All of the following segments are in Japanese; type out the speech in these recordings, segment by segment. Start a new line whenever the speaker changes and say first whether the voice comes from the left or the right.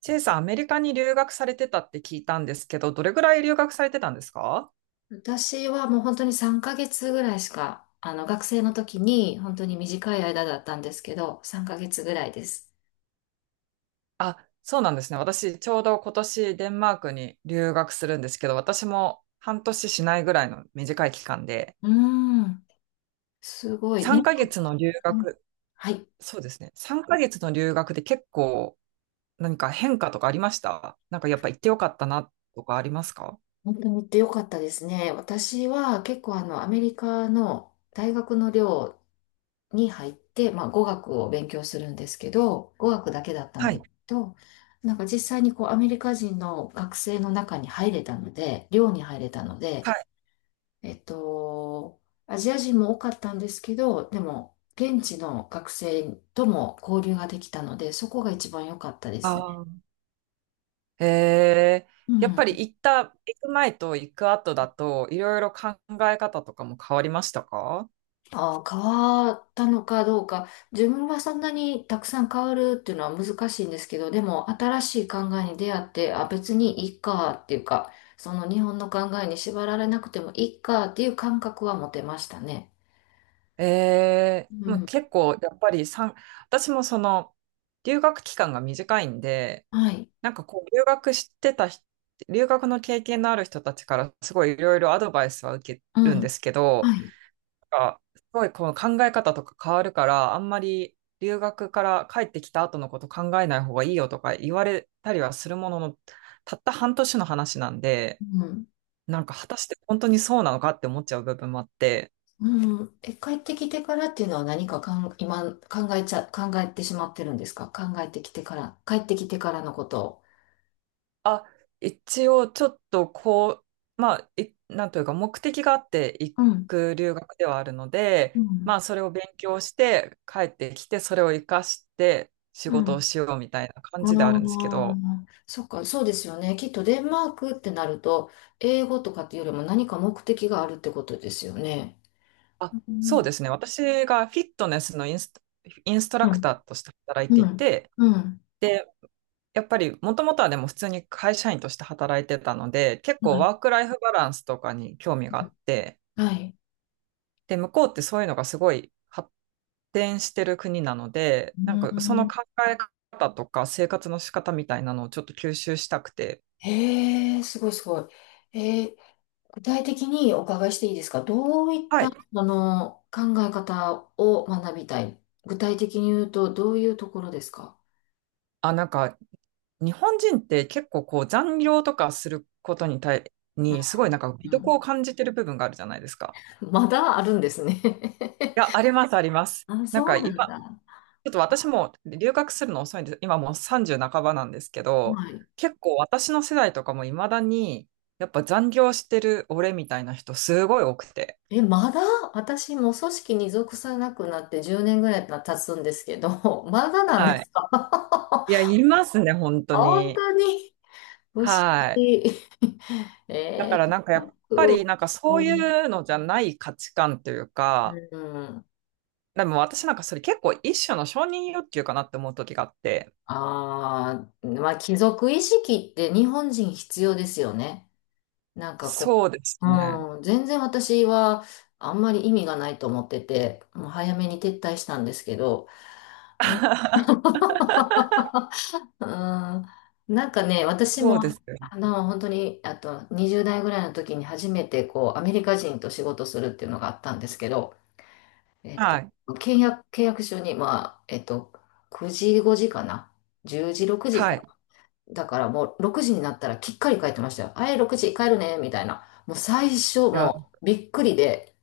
right: チェイさん、アメリカに留学されてたって聞いたんですけど、どれぐらい留学されてたんですか？
left: 私はもう本当に3ヶ月ぐらいしか、学生の時に本当に短い間だったんですけど、3ヶ月ぐらいです。
right: あ、そうなんですね。私、ちょうど今年デンマークに留学するんですけど、私も半年しないぐらいの短い期間で、
left: うーん、すごいね。
right: 3ヶ月の留
left: うん。
right: 学、
left: はい。
right: そうですね。3ヶ月の留学で結構何か変化とかありました？なんかやっぱ行ってよかったなとかありますか？
left: 本当に行ってよかったですね。私は結構アメリカの大学の寮に入って、まあ、語学を勉強するんですけど、語学だけだったん
right: は
left: で
right: い。
left: すけど、なんか実際にこうアメリカ人の学生の中に入れたので、寮に入れたの
right: は
left: で、
right: い。
left: えっと、アジア人も多かったんですけど、でも、現地の学生とも交流ができたので、そこが一番良かったですね。
right: あ、へえ、
left: う
right: やっぱり
left: ん。
right: 行った、行く前と行く後だと、いろいろ考え方とかも変わりましたか？
left: あー、変わったのかどうか、自分はそんなにたくさん変わるっていうのは難しいんですけど、でも、新しい考えに出会って、あ、別にいいかっていうか、その日本の考えに縛られなくてもいいかっていう感覚は持てましたね。
right: ええ、
left: う
right: もう
left: ん。
right: 結構、やっぱり私もその、留学期間が短いんで、
left: はい。
right: なんかこう、留学してた人、留学の経験のある人たちから、すごいいろいろアドバイスは受け
left: う
right: るんで
left: ん。
right: すけど、
left: はい。
right: すごいこの考え方とか変わるから、あんまり留学から帰ってきた後のこと考えない方がいいよとか言われたりはするものの、たった半年の話なんで、
left: うん。
right: なんか果たして本当にそうなのかって思っちゃう部分もあって、
left: うん。え、帰ってきてからっていうのは何か今考えてしまってるんですか？考えてきてから、帰ってきてからのことを。
right: あ、一応ちょっとこう、まあ、なんというか目的があって行
left: うん。
right: く留学ではあるの
left: う
right: で、
left: ん。
right: まあそれを勉強して帰ってきて、それを活かして仕
left: う
right: 事を
left: ん。
right: しようみたいな感じであるんですけ
left: あ
right: ど、
left: あ、そっか、そうですよね。きっとデンマークってなると、英語とかっていうよりも何か目的があるってことですよね。
right: あ、
left: う
right: そう
left: ん。
right: ですね。私がフィットネスのインスト
left: う
right: ラクタ
left: ん。
right: ーとして働いて
left: う
right: い
left: ん。
right: て、
left: うん。
right: で、やっぱりもともとはでも普通に会社員として働いてたので、結
left: は
right: 構ワ
left: い。
right: ークライフバランスとかに興味があって、
left: はい。
right: で、向こうってそういうのがすごい発展してる国なので、なん
left: う
right: かその
left: ん。
right: 考え方とか生活の仕方みたいなのをちょっと吸収したくて、
left: へえ、すごいすごい。えー具体的にお伺いしていいですか？どういっ
right: は
left: た、
right: い。
left: 考え方を学びたい、具体的に言うと、どういうところですか？
right: あ、なんか日本人って結構こう残業とかすること
left: う
right: にすごいなん
left: ん、
right: か魅
left: う
right: 力
left: ん。
right: を感じてる部分があるじゃないですか。
left: まだあるんですね。
right: いや、あります、あります。
left: あ、
right: なん
left: そ
right: か
left: う
right: 今、
left: な
right: ち
left: んだ。
right: ょっと私も留学するの遅いんです。今もう30半ばなんですけど、
left: はい。
right: 結構私の世代とかも未だに、やっぱ残業してる俺みたいな人すごい多くて。
left: え、まだ私も組織に属さなくなって10年ぐらい経つんですけど、まだなん
right: は
left: で
right: い。
left: すか？
right: いや、いますね、本 当
left: 本
right: に。
left: 当に不思
right: はい。
left: 議。
right: だ
left: え
right: か
left: ー、
right: らなんかや
left: 早
right: っぱり
left: く
right: なんかそう
left: う
right: い
left: ん、
right: うのじゃない価値観という
left: う
right: か、
left: ん。
right: でも私なんかそれ結構一種の承認欲求かなって思う時があって、
left: ああ、まあ、貴族意識って日本人必要ですよね。なんかこ
right: そうです
left: う、
right: ね。
left: うん、全然私はあんまり意味がないと思ってて、もう早めに撤退したんですけど、うん、うん。なんかね、私
right: そう
left: も、
right: ですよ。
left: 本当に、あと20代ぐらいの時に初めてこう、アメリカ人と仕事するっていうのがあったんですけど、えっと、
right: はい。
left: 契約書に、まあ、9時5時かな、10時6時
right: はい。
left: か。だからもう6時になったらきっかり帰ってましたよ。あい、6時帰るね、みたいな。もう最初、
right: いや
left: もうびっくりで、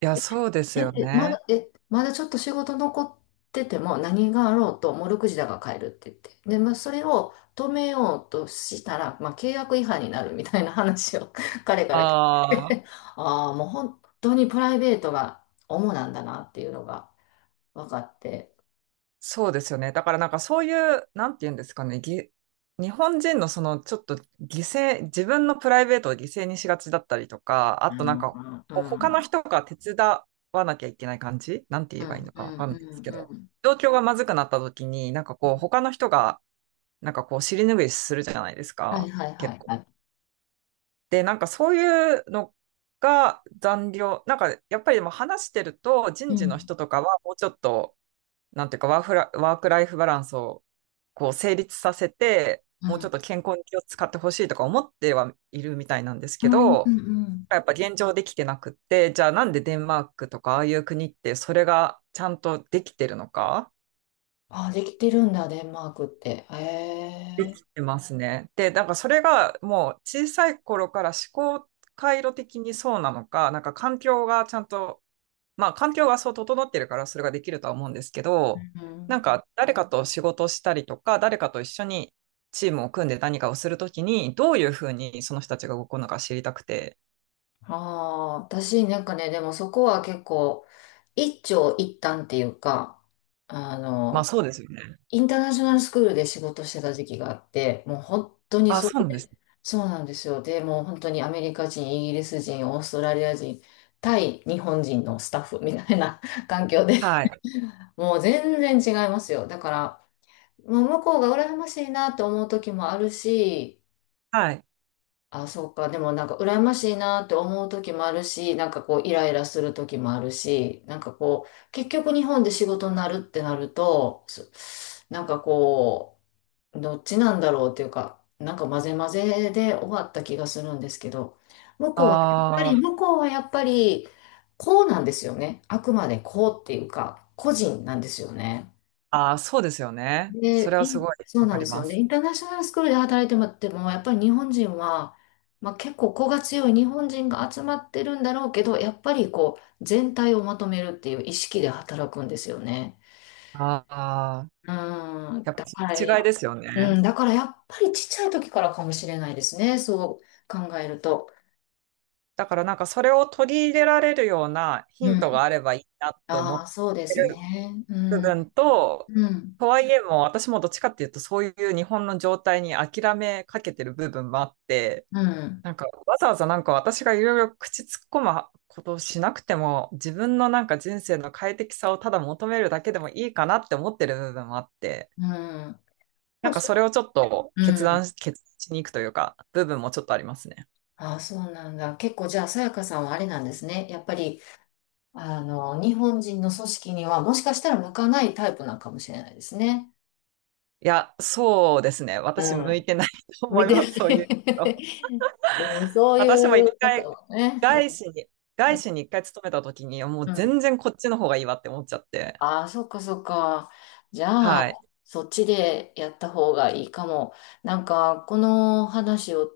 right: いや、そうです
left: え、
right: よ
left: えま
right: ね。
left: だ、え、まだちょっと仕事残ってても何があろうと、もう6時だから帰るって言って。で、まあ、それを止めようとしたら、まあ、契約違反になるみたいな話を 彼から聞い
right: ああ、
left: て、ああ、もう本当にプライベートが主なんだなっていうのが分かって。
right: そうですよね。だからなんかそういう、なんて言うんですかね、日本人のそのちょっと犠牲、自分のプライベートを犠牲にしがちだったりとか、あ
left: う
right: となん
left: ん、
right: か
left: うん、
right: こう
left: う
right: 他の
left: ん、
right: 人が手伝わなきゃいけない感じなんて言
left: う
right: えばいい
left: ん、
right: の
left: う
right: かわ
left: ん、
right: かんないですけ
left: う
right: ど、
left: ん。
right: 状況がまずくなった時に、なんかこう他の人がなんかこう尻拭いするじゃないです
left: はい
right: か。
left: はいは
right: 結
left: い
right: 構
left: はい。
right: で、なんかそういうのが残業、なんかやっぱりでも話してると人
left: う
right: 事の
left: ん、
right: 人とかはもうちょっと、なんていうかワークライフバランスをこう成立させて、
left: う
right: もうちょ
left: ん。
right: っと健康に気を使ってほしいとか思ってはいるみたいなんです
left: う
right: け
left: ん、うん、う
right: ど、
left: ん。
right: やっぱ現状できてなくって、じゃあなんでデンマークとかああいう国ってそれがちゃんとできてるのか
left: あ、できてるんだ、デンマークって。へ
right: っ
left: え。
right: てますね。で、なんかそれがもう小さい頃から思考回路的にそうなのか、なんか環境がちゃんとまあ、環境がそう整ってるからそれができるとは思うんですけ
left: う
right: ど、な
left: ん。
right: んか誰かと仕事をしたりとか、誰かと一緒にチームを組んで何かをするときに、どういうふうにその人たちが動くのか知りたくて。
left: ああ、私なんかね、でもそこは結構、一長一短っていうか、あ
right: まあ、
left: の、
right: そうですよね。
left: インターナショナルスクールで仕事してた時期があって、もう本当に
right: あ、
left: それ
right: そうなんです。
left: で、そうなんですよ。で、もう本当にアメリカ人、イギリス人、オーストラリア人、対日本人のスタッフみたいな 環境で、
right: はい。
left: もう全然違いますよ。だから、もう向こうが羨ましいなと思う時もあるし、
right: はい。
left: あ、そうか。でもなんか羨ましいなって思う時もあるし、なんかこうイライラする時もあるし、なんかこう、結局日本で仕事になるってなると、なんかこう、どっちなんだろうっていうか、なんか混ぜ混ぜで終わった気がするんですけど、向
right: あ
left: こうはやっぱり、
right: ー
left: 向こうはやっぱり、こうなんですよね。あくまでこうっていうか、個人なんですよね。
right: あー、そうですよね。そ
left: で、
right: れはすごい
left: そう
right: わか
left: なんで
right: り
left: すよ
right: ま
left: ね。
right: す。
left: インターナショナルスクールで働いてもらっても、やっぱり日本人は、まあ、結構子が強い日本人が集まってるんだろうけど、やっぱりこう、全体をまとめるっていう意識で働くんですよね。
right: ああ、
left: うん、
right: やっぱ
left: だ
right: そ
left: からや、
right: の違いですよ
left: う
right: ね。
left: ん、だからやっぱりちっちゃい時からかもしれないですね。そう考えると。
right: だからなんかそれを取り入れられるようなヒ
left: う
right: ントが
left: ん。
right: あればいいなと思
left: ああ、
right: っ
left: そうで
right: て
left: す
right: る
left: ね。う
right: 部
left: ん、
right: 分と、
left: うん、
right: とはいえも、私もどっちかっていうと、そういう日本の状態に諦めかけてる部分もあって、
left: うん、
right: なんか、わざわざなんか私がいろいろ口突っ込むことをしなくても、自分のなんか人生の快適さをただ求めるだけでもいいかなって思ってる部分もあって、
left: うん。そ
right: なん
left: う
right: か
left: そ
right: それをちょっと
left: う。うん。
right: 決断しに行くというか、部分もちょっとありますね。
left: ああ、そうなんだ。結構じゃあ、さやかさんはあれなんですね。やっぱり日本人の組織にはもしかしたら向かないタイプなのかもしれないですね。
right: いや、そうですね。
left: う
right: 私向い
left: ん、
right: てないと
left: 向
right: 思
left: い
right: い
left: てな
right: ます、そういうの。
left: い。 でもそう
right: 私も
left: い
right: 一
left: う方
right: 回、
left: はね。
right: 外資に、
left: う
right: 外
left: ん。
right: 資に一回勤めた時に、もう
left: うん。
right: 全然こっちの方がいいわって思っちゃって。
left: ああ、そっかそっか。じゃあ、
right: はい。
left: そっちでやった方がいいかも。なんか、この話を、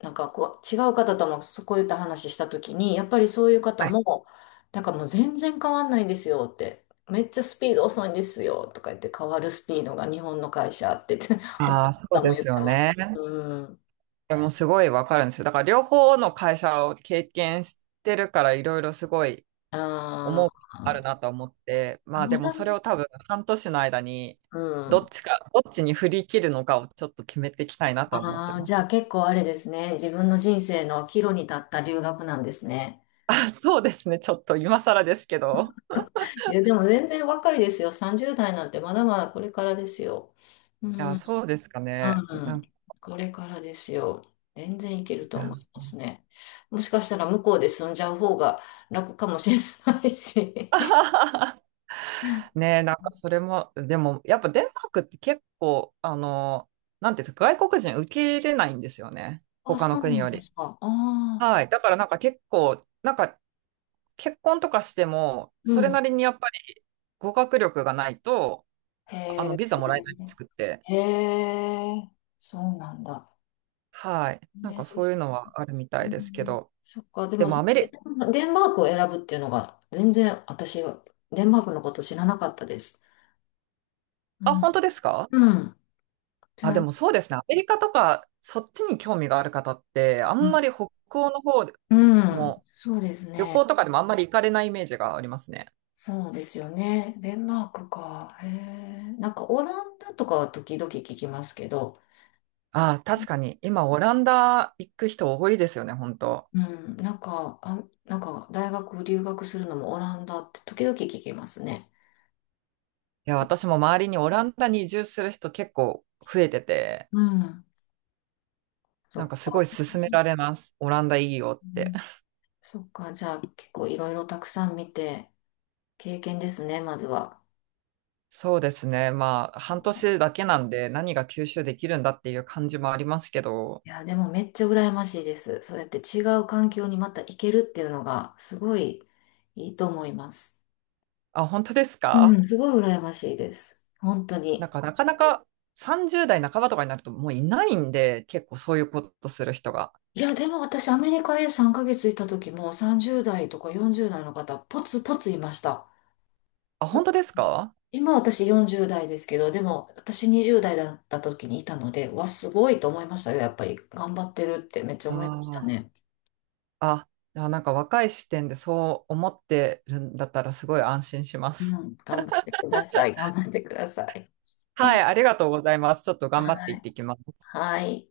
left: なんかこう、違う方ともこういった話したときに、やっぱりそういう方
right: はい。
left: も、なんかもう全然変わんないんですよって。めっちゃスピード遅いんですよとか言って、変わるスピードが日本の会社って言って、他の
right: ああ、そう
left: 方も
right: で
left: 言っ
right: すよ
left: てまし
right: ね。
left: た。うん。
right: でもすごいわかるんですよ。だから両方の会社を経験してるから、いろいろすごい
left: あ
right: 思うことある
left: あ、
right: なと思って、まあで
left: ま
right: も
left: だ
right: それを多分半年の間に、
left: うん。
right: どっちに振り切るのかをちょっと決めていきたいなと思って
left: ああ、
right: ま
left: じゃあ
right: す。
left: 結構あれですね。自分の人生の岐路に立った留学なんですね。
right: あ、そうですね。ちょっと今更ですけど。
left: いや、でも全然若いですよ。30代なんてまだまだこれからですよ。うん、
right: いや、
left: うん、
right: そうですかね。なんか、
left: これからですよ。全然いけ
right: い
left: ると
right: や
left: 思いますね。もしかしたら向こうで住んじゃう方が楽かもしれないし。
right: ねえ、なんかそれも、でも、やっぱデンマークって結構、なんていうんですか、外国人受け入れないんですよね。
left: あ、
right: 他の
left: そう
right: 国
left: な
right: よ
left: んで
right: り。
left: すか。ああ、
right: はい。だからなんか結構、なんか結婚とかしても、
left: う
right: それな
left: ん。
right: りにやっぱり語学力がないと、
left: へえ、
right: ビザもらえないらしくって。
left: へえ、そうなんだ。
right: はい。なんかそう
left: ね。
right: いうのはあるみた
left: う
right: いですけ
left: ん、
right: ど。
left: そっか、で
right: で
left: も
right: もアメリ、
left: デンマークを選ぶっていうのが全然私はデンマークのこと知らなかったです。う
right: あ、本当
left: ん。
right: ですか？
left: うん。じ
right: あ、
left: ゃ
right: で
left: あ、
right: もそうですね。アメリカとか、そっちに興味がある方って、あ
left: う
right: んま
left: ん、
right: り北欧の方で
left: うん、
right: も、
left: そうです
right: 旅
left: ね。
right: 行とかでもあんまり行かれないイメージがありますね。
left: そうですよね。デンマークか。へえ。なんかオランダとかは時々聞きますけど、
right: ああ、確かに。今、オランダ行く人多いですよね、本当。
left: うん、なんか、あ、なんか大学留学するのもオランダって時々聞きますね。
right: いや、私も周りにオランダに移住する人結構増えてて、
left: うん。そ
right: なん
left: っ
right: かすごい
left: か。
right: 勧められます。オランダいいよ
left: う
right: って。
left: ん、 そっか。じゃあ結構いろいろたくさん見て、経験ですね、まずは。
right: そうですね。まあ、半年だけなんで何が吸収できるんだっていう感じもありますけど。
left: いや、でもめっちゃ羨ましいです。そうやって違う環境にまた行けるっていうのがすごいいいと思います。
right: あ、本当です
left: う
right: か？
left: ん、すごい羨ましいです。本当
right: なん
left: に。
right: か、なかなか30代半ばとかになるともういないんで、結構そういうことする人が。
left: いや、でも私、アメリカへ3ヶ月いた時も30代とか40代の方、ポツポツいました。
right: あ、
left: だ
right: 本
left: か
right: 当です
left: ら
right: か？
left: 今私40代ですけど、でも私20代だった時にいたので、わ、すごいと思いましたよ。やっぱり頑張ってるってめっちゃ
right: あ
left: 思いました
right: あー。
left: ね。
right: あ、じゃあなんか若い視点でそう思ってるんだったらすごい安心しま
left: う
right: す。
left: ん、頑張ってください。頑張ってください。
right: はい、ありがとうございます。ちょっと頑張って
left: は
right: いっ
left: い。
right: てきます。
left: はい。